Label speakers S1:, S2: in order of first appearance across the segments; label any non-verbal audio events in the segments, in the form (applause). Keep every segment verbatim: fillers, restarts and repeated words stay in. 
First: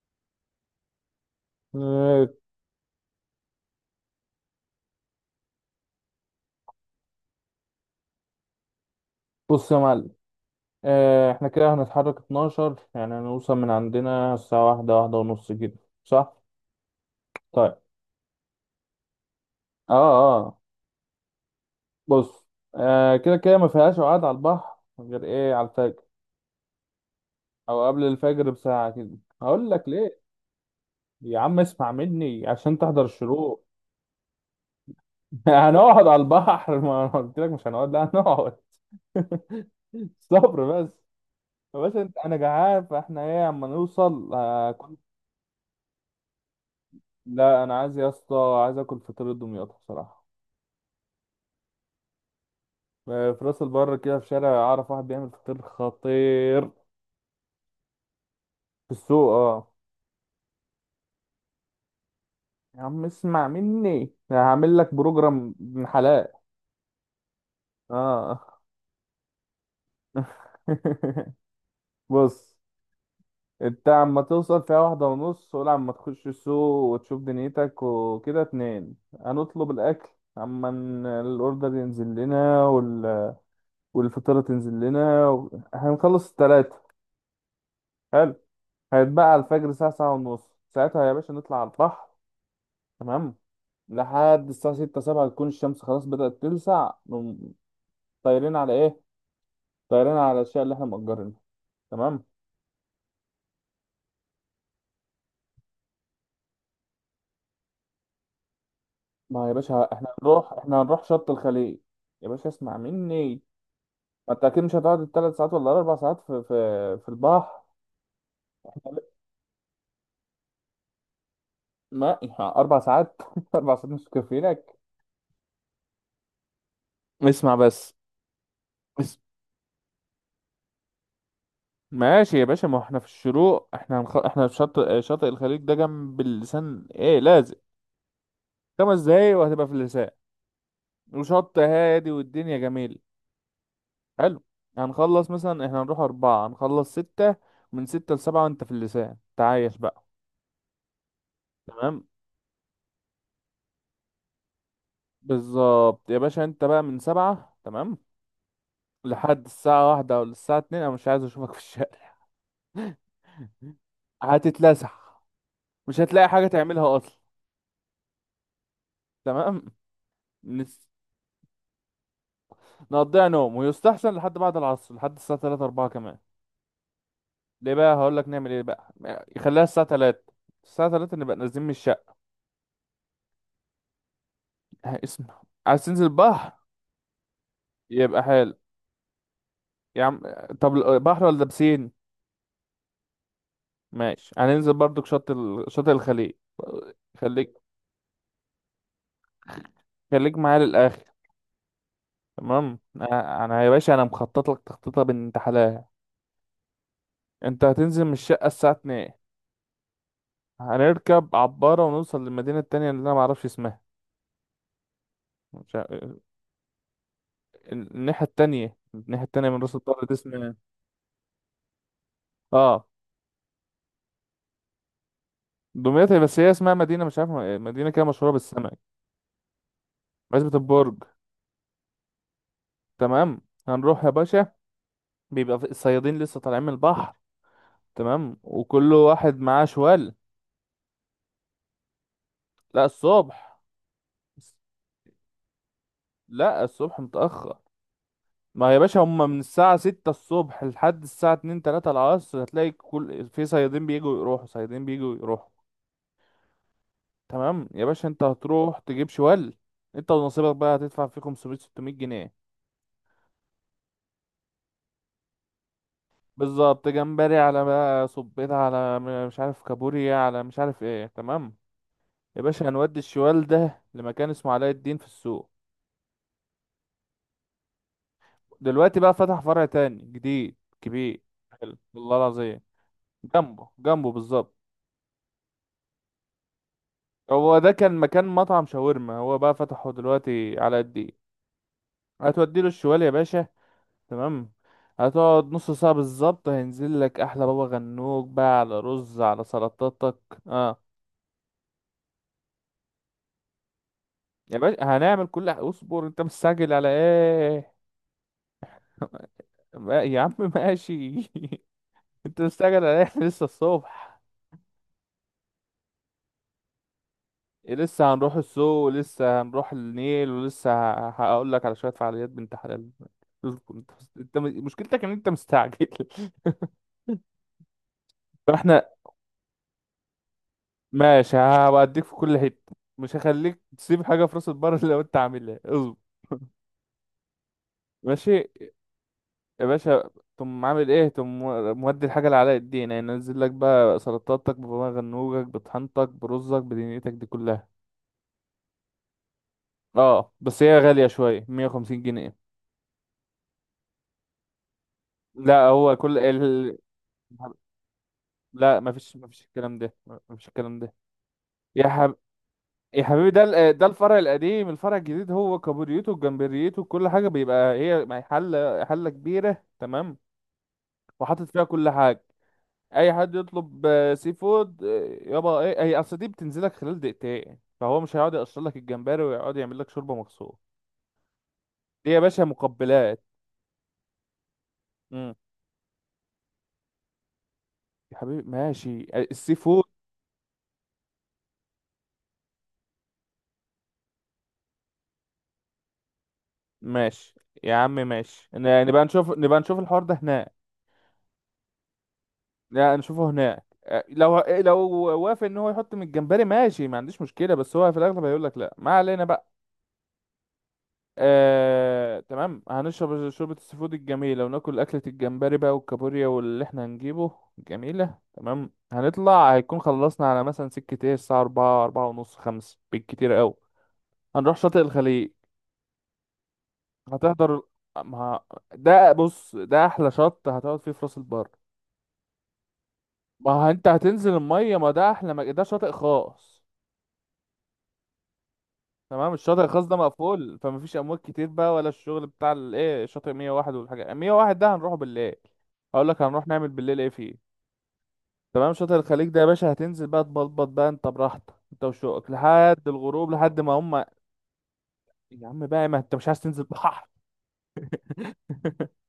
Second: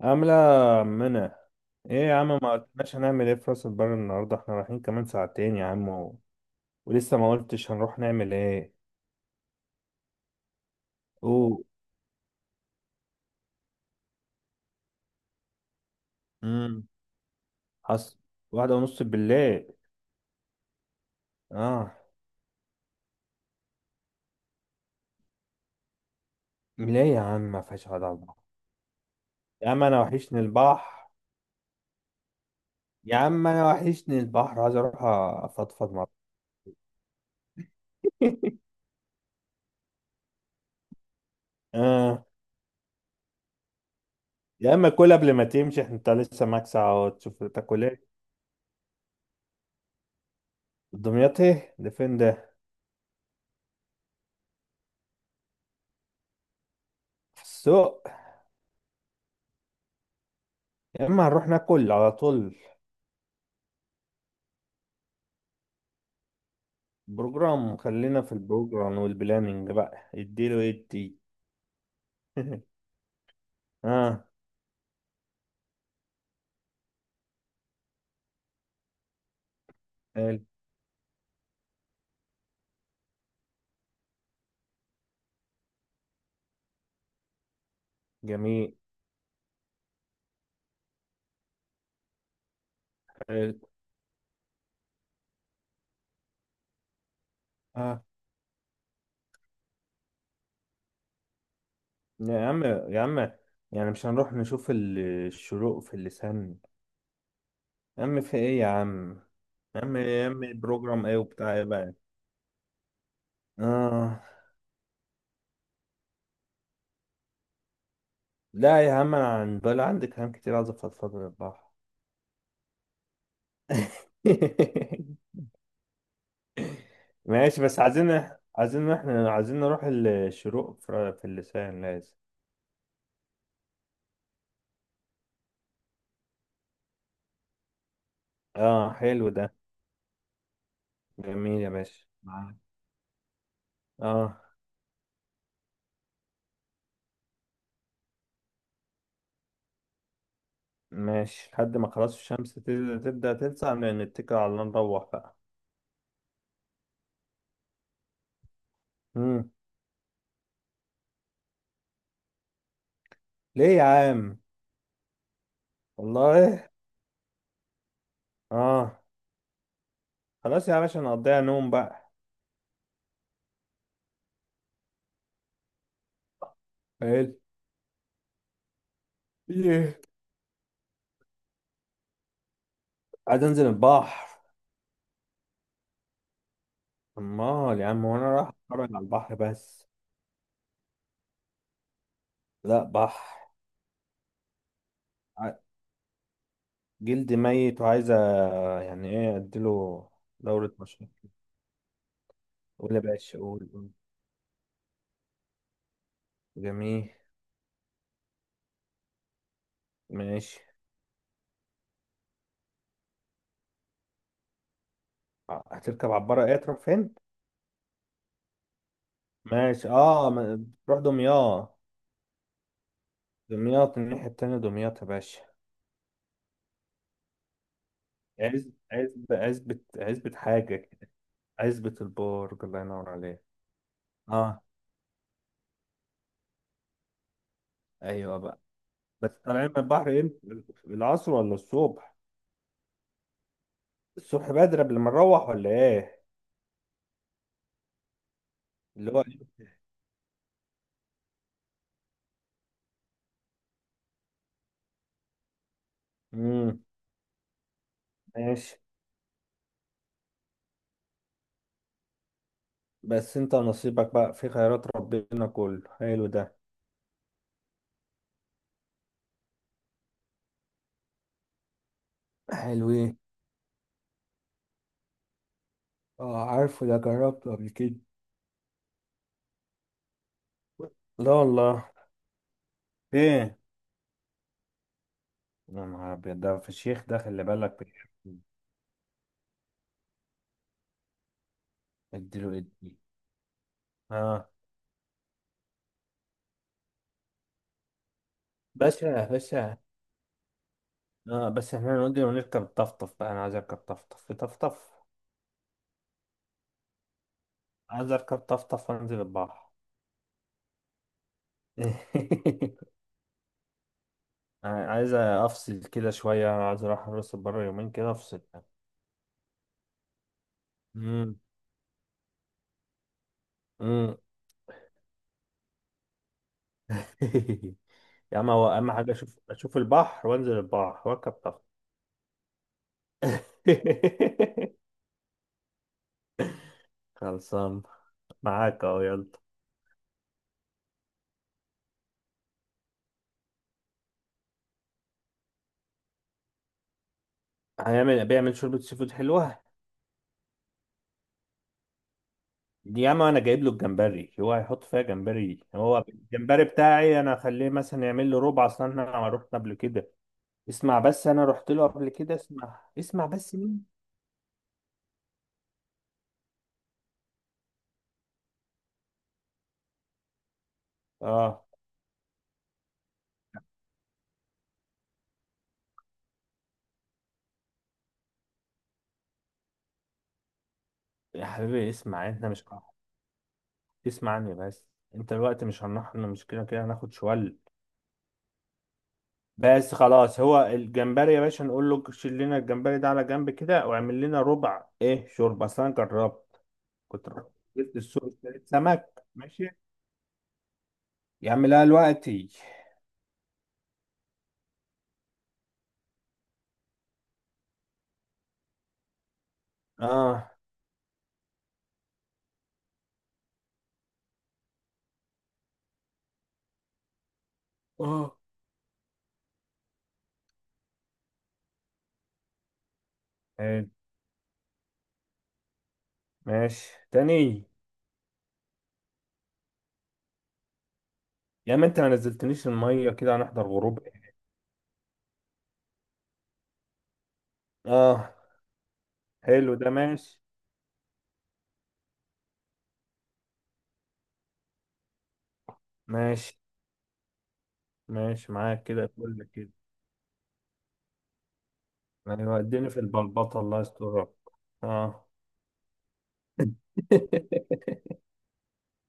S1: عاملة منى. ايه يا عم،
S2: آه،
S1: ما قلتناش هنعمل ايه في راس البر النهاردة؟ احنا رايحين كمان ساعتين يا عم و... ولسه ما قلتش هنروح نعمل ايه.
S2: بص يا معلم. آه، احنا
S1: اوه.
S2: كده هنتحرك اتناشر، يعني هنوصل من عندنا الساعة واحدة واحدة ونص كده، صح؟
S1: امم.
S2: طيب.
S1: حصل. واحدة ونص بالليل.
S2: اه اه
S1: اه.
S2: بص. آه، كده كده ما فيهاش قعد على البحر غير ايه على الفجر
S1: ليه يا عم ما
S2: او
S1: فيهاش
S2: قبل
S1: قعدة على البحر؟
S2: الفجر بساعة كده.
S1: يا
S2: هقول
S1: عم
S2: لك
S1: انا
S2: ليه،
S1: وحشني البحر.
S2: يا عم اسمع مني عشان تحضر
S1: يا عم
S2: الشروق.
S1: انا وحشني البحر، عايز اروح
S2: (laughs)
S1: افضفض
S2: هنقعد
S1: مع.
S2: على البحر (laughs) ما انا قلت لك مش هنقعد، لا
S1: (laughs)
S2: هنقعد. (laughs) صبر بس. بس انت
S1: اه.
S2: انا جعان، فاحنا ايه اما نوصل.
S1: يا اما كل قبل ما تمشي، احنا انت لسه معاك ساعة وتشوف
S2: لا انا
S1: تاكل
S2: عايز
S1: ايه.
S2: يا اسطى، عايز اكل فطير دمياط بصراحه.
S1: دمياط؟ ايه ده؟ فين ده؟
S2: آه، في راس البر كده في شارع اعرف واحد بيعمل فطير خطير.
S1: في السوق؟
S2: في السوق، اه.
S1: يا اما هنروح ناكل على طول.
S2: يا عم اسمع مني، أنا هعمل لك بروجرام ابن حلال.
S1: بروجرام؟ خلينا في
S2: اه
S1: البروجرام والبلاننج بقى، اديله ادي.
S2: (laughs) بص،
S1: (laughs)
S2: انت عما
S1: اه،
S2: توصل فيها واحدة ونص ولا عما تخش السوق وتشوف دنيتك، وكده اتنين هنطلب الأكل.
S1: حلو.
S2: عما ن- الأوردر ينزل لنا وال... والفطيرة تنزل لنا و... هنخلص التلاتة. حلو.
S1: جميل.
S2: هيتبقى على الفجر الساعة ساعة ونص، ساعتها يا باشا نطلع على البحر. تمام.
S1: حلو.
S2: لحد الساعة ستة سبعة تكون الشمس خلاص بدأت تلسع نقوم.
S1: اه.
S2: طايرين على إيه؟ طايرين على الأشياء اللي إحنا مأجرينها. تمام؟
S1: يا عم، يا عم، يعني مش هنروح نشوف ال- الشروق في اللسان؟ يا عم في ايه يا عم؟
S2: ما يا
S1: يا
S2: باشا
S1: عم،
S2: إحنا
S1: يا عم،
S2: هنروح إحنا هنروح
S1: البروجرام ايه
S2: شط
S1: وبتاع ايه
S2: الخليج.
S1: بقى؟
S2: يا باشا اسمع مني،
S1: اه.
S2: ما أنت أكيد مش هتقعد التلات ساعات ولا الأربع ساعات في في في البحر.
S1: لا يا عم، انا عن بال عندي كلام كتير، عايز افضفض للراحة.
S2: ما أربع ساعات (laughs) أربع ساعات مش كافيينك؟
S1: (laughs)
S2: اسمع
S1: ماشي، بس
S2: بس.
S1: عايزين، عايزين، احنا عايزين نروح الشروق في في اللسان، لازم.
S2: ماشي يا باشا، ما احنا في الشروق، احنا هنخ... احنا في شاطئ شاطئ الخليج، ده جنب اللسان ايه، لازق.
S1: اه،
S2: خمس
S1: حلو
S2: دقايق
S1: ده.
S2: وهتبقى في اللسان، وشط
S1: جميل يا باشا،
S2: هادي
S1: معاك.
S2: والدنيا جميل.
S1: اه.
S2: حلو. هنخلص مثلا، احنا هنروح أربعة هنخلص ستة. من ستة لسبعة وانت في اللسان تعايش بقى.
S1: ماشي لحد ما
S2: تمام.
S1: خلاص الشمس تل- تبدأ تلسع نتكل على الله نروح بقى.
S2: بالظبط يا باشا، انت بقى من سبعة، تمام، لحد
S1: مم.
S2: الساعة واحدة أو الساعة اتنين أنا مش عايز أشوفك في الشارع. (laughs)
S1: ليه يا عم؟
S2: هتتلسع، مش هتلاقي حاجة
S1: والله.
S2: تعملها أصلا.
S1: اه.
S2: تمام. من
S1: خلاص يا باشا، نقضيها نوم بقى.
S2: نقضيها نوم، ويستحسن لحد بعد العصر، لحد الساعة تلاتة اربعة كمان.
S1: حلو.
S2: ليه بقى، هقول لك نعمل ايه بقى. يخليها الساعة
S1: ايه؟
S2: تلاتة، الساعة تلاتة نبقى نازلين من الشقة.
S1: عايز انزل البحر.
S2: (laughs) ها، اسمع. عايز تنزل بحر؟
S1: امال يا عم،
S2: يبقى
S1: وانا رايح
S2: حلو
S1: اتفرج على البحر بس؟
S2: يا عم. طب ال- بحر ولا بسين؟
S1: لا، بحر.
S2: ماشي، هننزل برضك شط
S1: ع-
S2: ال... شاطئ الخليج.
S1: جلدي
S2: خليك
S1: ميت وعايز أ- يعني ايه اديله؟
S2: خليك معايا
S1: دورة
S2: للآخر.
S1: مشروع.
S2: تمام.
S1: قول يا باشا،
S2: انا أنا
S1: قول
S2: يا
S1: قول.
S2: باشا، انا مخطط لك تخطيطه بنت حلال.
S1: جميل.
S2: انت هتنزل من الشقة الساعة اتنين،
S1: ماشي.
S2: هنركب عبارة ونوصل للمدينة التانية اللي انا معرفش اسمها.
S1: ع-
S2: مش
S1: هتركب
S2: عارف-
S1: عبارة ايه تروح فين؟
S2: الناحية التانية، الناحية التانية من راس
S1: ماشي
S2: البر دي
S1: اه.
S2: اسمها،
S1: ما- تروح دمياط؟
S2: اه،
S1: دمياط، الناحية التانية دمياط يا باشا.
S2: دمياط، بس هي اسمها مدينة مش عارف، مدينة كده مشهورة
S1: عز،
S2: بالسمك.
S1: عزبة عزبة عزبة
S2: عزبة
S1: حاجة
S2: البرج.
S1: كده. عزبة البرج، الله ينور عليك.
S2: تمام. هنروح يا باشا،
S1: اه.
S2: بيبقى في الصيادين لسه طالعين من البحر. تمام،
S1: ايوه بقى.
S2: وكل
S1: بس
S2: واحد معاه
S1: طالعين من
S2: شوال.
S1: البحر امتى، العصر ولا الصبح؟
S2: لا الصبح.
S1: الصبح بدري قبل ما نروح ولا ايه؟
S2: لا الصبح متأخر. ما يا باشا،
S1: اللي هو
S2: هما من
S1: ايه؟
S2: الساعة ستة الصبح لحد الساعة اتنين تلاتة العصر هتلاقي كل في صيادين بيجوا يروحوا صيادين بيجوا يروحوا.
S1: امم.
S2: تمام يا باشا، انت
S1: ماشي.
S2: هتروح تجيب شوال. انت ونصيبك بقى هتدفع فيه خمسمية ستمية جنيه.
S1: بس انت نصيبك بقى في خيرات ربنا كله حلو ده.
S2: بالظبط، جمبري على بقى، صبيطة على م- مش عارف، كابوريا على مش عارف ايه، تمام. يا باشا
S1: حلو
S2: هنودي
S1: ايه.
S2: الشوال ده لمكان اسمه علاء الدين في السوق.
S1: اه، عارفه ده، جربته قبل كده.
S2: دلوقتي بقى فتح فرع تاني جديد كبير،
S1: لا
S2: حلو
S1: والله.
S2: والله العظيم.
S1: ايه.
S2: جنبه جنبه بالظبط.
S1: يا نهار ابيض، ده فشيخ ده، خلي
S2: هو ده
S1: بالك
S2: كان مكان
S1: بيحب-
S2: مطعم شاورما، هو بقى فتحه دلوقتي علاء الدين.
S1: اديله
S2: هتودي له
S1: ادي.
S2: الشوال يا باشا.
S1: اه.
S2: تمام. هتقعد نص ساعة بالظبط هينزل لك أحلى بابا غنوج بقى، على
S1: باشا،
S2: رز،
S1: يا
S2: على
S1: باشا.
S2: سلطاتك. اه
S1: اه، بس احنا نقول ونركب طفطف بقى، انا عايز اركب طفطف، في
S2: يا باشا،
S1: طفطف.
S2: هنعمل كل ح- اصبر، انت مستعجل على ايه؟
S1: عايز اركب طفطف وانزل
S2: (laughs)
S1: البحر.
S2: ما- يا عم ماشي. (laughs) انت مستعجل
S1: (laughs)
S2: على ايه؟ إحنا لسه الصبح.
S1: عايز افصل كده شويه، عايز اروح راس البر يومين كده
S2: لسه هنروح
S1: افصل.
S2: السوق ولسه هنروح النيل ولسه ه-
S1: امم.
S2: هقول لك على شوية فعاليات بنت حلال. اصبر انت.
S1: امم.
S2: انت م- مشكلتك ان انت مستعجل. (laughs)
S1: (laughs) يا عم، هو
S2: فاحنا
S1: اهم حاجه اشوف، اشوف البحر وانزل البحر واركب
S2: ماشي،
S1: طفطف.
S2: هوديك في كل حتة، مش هخليك تسيب حاجة في راس البر (laughs)
S1: (laughs)
S2: لو انت عاملها، اصبر.
S1: خلصان،
S2: ماشي
S1: معاك اهو، يلا.
S2: يا باشا، تقوم عامل ايه؟ تقوم مودي الحاجة اللي على الدين، يعني ينزل لك بقى سلطاتك بغنوجك بطحنتك برزك بدنيتك دي كلها.
S1: هيعمل، بيعمل شوربه سي فود حلوه.
S2: اه بس هي غالية شوية، مية وخمسين جنيه.
S1: يا عم انا جايب له الجمبري، هو هيحط فيها
S2: لا
S1: جمبري؟
S2: هو
S1: هو
S2: كل
S1: الجمبري
S2: ال...
S1: بتاعي انا اخليه مثلا يعمل له ربع،
S2: لا
S1: اصلا
S2: مفيش
S1: انا
S2: مفيش
S1: رحت قبل
S2: الكلام ده،
S1: كده.
S2: مفيش الكلام ده.
S1: اسمع بس، انا رحت له
S2: يا
S1: قبل
S2: حب...
S1: كده، اسمع،
S2: يا
S1: اسمع
S2: حبيبي، ده
S1: بس
S2: ال- ده
S1: مين.
S2: الفرع القديم، الفرع الجديد هو كابوريته وجمبريته كل حاجة بيبقى هي مع حلة حلة كبيرة، تمام، وحاطط فيها
S1: اه،
S2: كل حاجة. اي حد يطلب آه، سي فود، آه، يابا ايه، هي اصل دي بتنزلك خلال دقيقتين، فهو مش هيقعد يقشر لك الجمبري ويقعد يعمل لك شوربه مخصوص.
S1: يا حبيبي
S2: دي يا
S1: اسمع،
S2: باشا
S1: احنا مش.
S2: مقبلات.
S1: اسمع عني بس. انت
S2: امم.
S1: الوقت مش هنروح، إحنا مش كده كده هناخد شوال؟
S2: يا حبيبي ماشي، آه، السي فود.
S1: بس خلاص، هو الجمبري يا باشا نقول له شيل لنا الجمبري ده على جنب كده، واعمل لنا ربع ايه شوربه، اصل انا جربت، كنت
S2: ماشي
S1: رحت.
S2: يا عم،
S1: جبت السوق،
S2: ماشي،
S1: اشتريت
S2: ن- نبقى
S1: سمك.
S2: نشوف نبقى
S1: ماشي،
S2: نشوف الحوار ده هناك.
S1: يا عم، لا دلوقتي.
S2: لا نشوفه هناك. آه، لو لو وافق ان هو يحط من الجمبري، ماشي، ما عنديش مشكله، بس هو في الاغلب هيقول لك لا. ما علينا بقى.
S1: اه.
S2: آه، تمام، هنشرب شوربة السي فود الجميلة وناكل أكلة الجمبري بقى والكابوريا واللي احنا هنجيبه، جميلة.
S1: اه،
S2: تمام، هنطلع، هيكون خلصنا على مثلا سكة ايه الساعة أربعة أربعة ونص خمس بالكتير أوي.
S1: حلو.
S2: هنروح شاطئ الخليج.
S1: ماشي
S2: هتحضر.
S1: تاني.
S2: ما ده بص، ده أحلى شط هتقعد فيه في راس البر.
S1: يا ما انت ما نزلتنيش الميه كده،
S2: ما
S1: هنحضر
S2: ه- انت
S1: غروب
S2: هتنزل
S1: ايه؟
S2: المية، ما ده أحلى، ما ده شاطئ خاص.
S1: اه،
S2: تمام. الشاطئ
S1: حلو
S2: الخاص
S1: ده.
S2: ده
S1: ماشي.
S2: مقفول، فمفيش امواج كتير بقى، ولا الشغل بتاع الايه شاطئ مية وواحد والحاجه، مية وواحد ده هنروحه بالليل. هقول لك هنروح
S1: ماشي.
S2: نعمل بالليل ايه فيه.
S1: ماشي
S2: تمام.
S1: معاك
S2: شاطئ
S1: كده،
S2: الخليج ده
S1: كل
S2: يا
S1: كده.
S2: باشا هتنزل بقى تبلبط بقى انت براحتك، انت وشوقك،
S1: ايوه،
S2: لحد
S1: اديني في
S2: الغروب، لحد
S1: البلبطه،
S2: ما
S1: الله
S2: هم.
S1: يسترك. اه.
S2: يا عم بقى، ما انت مش عايز تنزل بحر؟
S1: (laughs)
S2: (laughs)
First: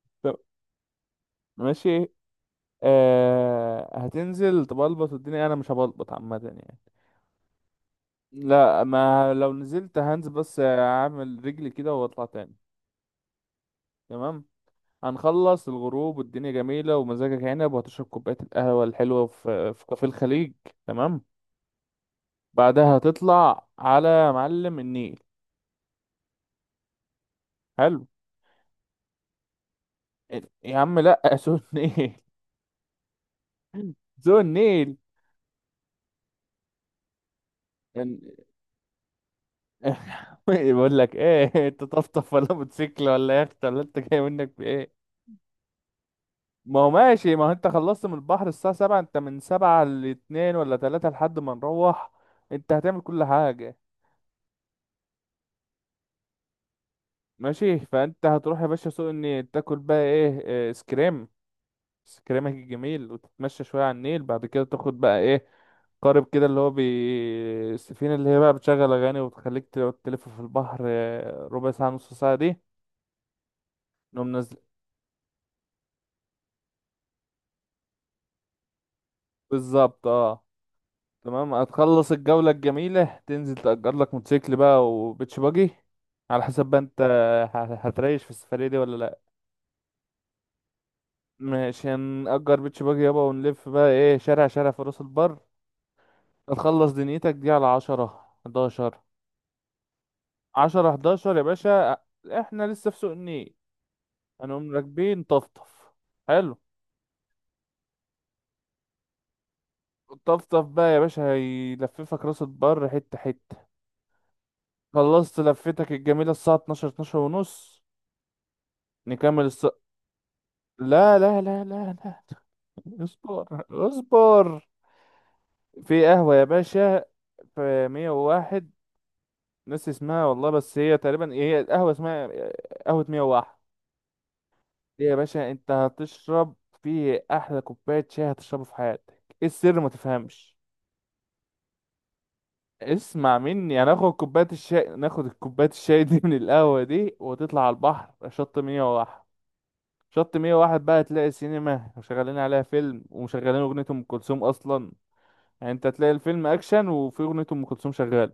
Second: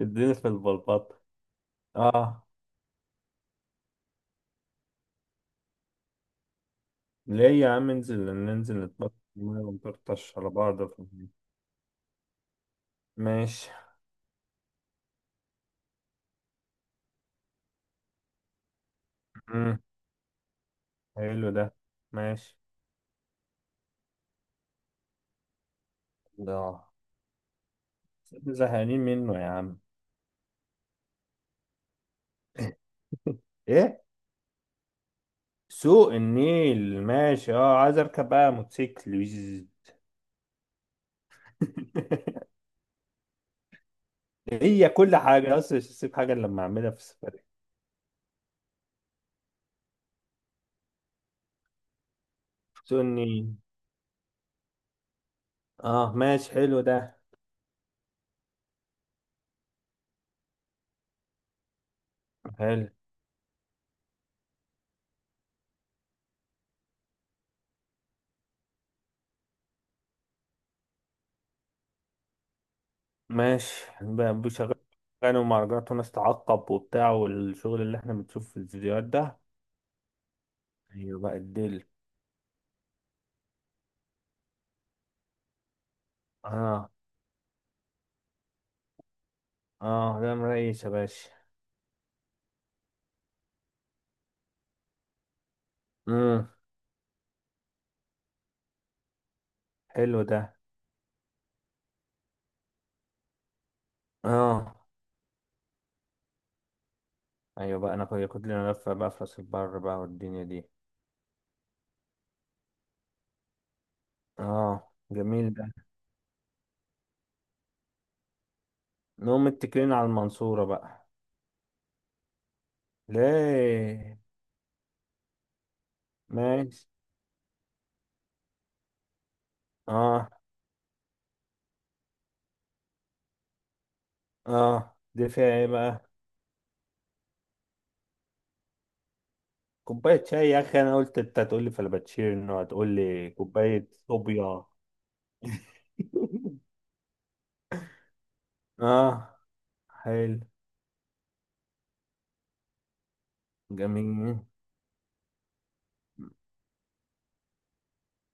S1: اديني
S2: طب
S1: في البلبطه.
S2: ماشي.
S1: اه.
S2: آه هتنزل تبلبط الدنيا، انا مش هبلبط عامه يعني.
S1: ليه يا عم، انزل، ننزل
S2: لا
S1: نتبطل
S2: ما
S1: في
S2: لو
S1: الميه
S2: نزلت هنزل
S1: ونطرطش على
S2: بس
S1: بعض في الميه.
S2: اعمل رجلي كده واطلع تاني.
S1: ماشي.
S2: تمام. هنخلص الغروب والدنيا جميلة ومزاجك عنب، وهتشرب كوباية القهوة الحلوة في
S1: مم.
S2: في كافيه الخليج. تمام.
S1: حلو ده. ماشي.
S2: بعدها هتطلع على معلم النيل.
S1: لا.
S2: حلو.
S1: زهقانين منه يا عم.
S2: يا عم لا، سو النيل.
S1: (laughs) ايه.
S2: (laughs) سو النيل.
S1: سوق النيل، ماشي، اه، عايز اركب
S2: (laughs)
S1: بقى موتوسيكل ويز.
S2: بقول لك ايه، انت طفطف ولا
S1: (laughs)
S2: موتوسيكل ولا يخت؟ ولا انت جاي منك في
S1: هي
S2: ايه؟
S1: كل حاجة اصلا، مش هسيب حاجة إلا لما
S2: ما هو
S1: اعملها في
S2: ماشي، ما
S1: السفرية.
S2: هو انت خلصت من البحر الساعة سبعة، انت من سبعة لاتنين ولا تلاتة لحد ما نروح، انت هتعمل
S1: سوق
S2: كل
S1: النيل.
S2: حاجة.
S1: اه، ماشي، حلو ده.
S2: ماشي، فانت هتروح يا باشا سوق النيل، تاكل بقى ايه، آه، اسكريم، اسكريمك
S1: حلو.
S2: الجميل، وتتمشى شوية على النيل، بعد كده تاخد بقى ايه، قارب كده اللي هو بي السفينة، اللي هي بقى بتشغل أغاني وتخليك تقعد تلف في البحر آه، ربع ساعة نص ساعة دي.
S1: ماشي.
S2: نقوم
S1: ب-
S2: نازل.
S1: بشغل كانوا، مهرجانات وناس تعقب وبتاع، والشغل اللي احنا بنشوفه في الفيديوهات ده.
S2: بالظبط. اه
S1: ايوه بقى
S2: تمام،
S1: الدل.
S2: هتخلص الجولة الجميلة، تنزل تأجر لك موتوسيكل بقى، وبيتش باجي على حسب بقى
S1: اه.
S2: انت ه- هتريش في السفرية دي ولا لأ.
S1: اه، ده مريش يا باشا.
S2: ماشي، هنأجر بيتش باجي يابا ونلف بقى ايه شارع شارع في راس البر.
S1: امم.
S2: هتخلص دنيتك دي على عشرة حداشر.
S1: حلو ده.
S2: عشرة حداشر يا باشا، احنا لسه في سوق النيل. هنقوم
S1: اه.
S2: راكبين طفطف. حلو.
S1: ايوه بقى، انا كنت، كنت لنا لفة بقى في راس البر بقى والدنيا
S2: الطفطف
S1: دي.
S2: بقى يا باشا هيلففك راس البر حتة حتة.
S1: اه،
S2: خلصت
S1: جميل ده.
S2: لفتك الجميلة الساعة اتناشر اتناشر ونص، نكمل
S1: نقوم
S2: الص...
S1: متكلين على المنصورة بقى.
S2: لا لا لا لا لا. (laughs) اصبر
S1: ليه؟
S2: اصبر. في قهوة يا
S1: ماشي.
S2: باشا، في مية وواحد، ناس اسمها
S1: اه.
S2: والله، بس هي تقريبا هي القهوة اسمها قهوة مية وواحد.
S1: اه،
S2: ليه يا
S1: دي فيها
S2: باشا،
S1: ايه
S2: انت
S1: بقى؟
S2: هتشرب في احلى كوبايه شاي هتشربه في حياتك. ايه السر؟ ما
S1: كوباية شاي
S2: تفهمش،
S1: يا اخي؟ انا قلت انت هتقول لي فلابتشينو، هتقول لي
S2: اسمع مني،
S1: كوباية
S2: هناخد كوبايه
S1: صوبيا.
S2: الشاي، ناخد الكوبايه الشاي دي من القهوه
S1: (laughs)
S2: دي وتطلع على البحر شط مية وواحد.
S1: اه،
S2: شط
S1: حلو.
S2: مية وواحد بقى تلاقي سينما وشغالين عليها فيلم ومشغلين اغنيه ام كلثوم
S1: جميل.
S2: اصلا. يعني انت تلاقي الفيلم اكشن وفي اغنيه ام كلثوم شغاله.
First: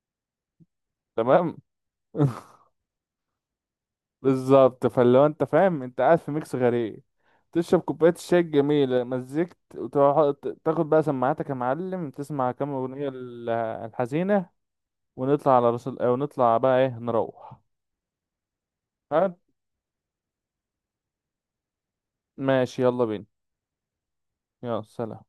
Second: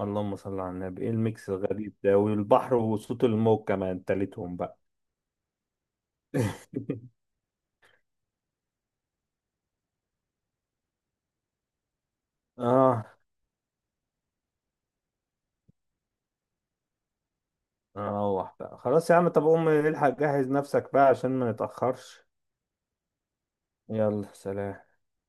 S1: اللهم صل على النبي، ايه
S2: تمام.
S1: الميكس الغريب ده،
S2: (laughs)
S1: والبحر وصوت الموج كمان تالتهم بقى.
S2: بالظبط، فاللي هو انت فاهم انت قاعد في ميكس غريب،
S1: (laughs)
S2: تشرب كوباية الشاي الجميلة مزيكت، وتروح تاخد بقى سماعاتك يا معلم، تسمع كام
S1: اه.
S2: أغنية ال- الحزينة، ونطلع على رسول، ونطلع بقى ايه، نروح.
S1: نروح بقى خلاص يا عم.
S2: ها؟
S1: طب قوم الحق جهز نفسك بقى عشان ما نتأخرش.
S2: ماشي يلا بينا.
S1: يلا
S2: يلا
S1: سلام.
S2: سلام.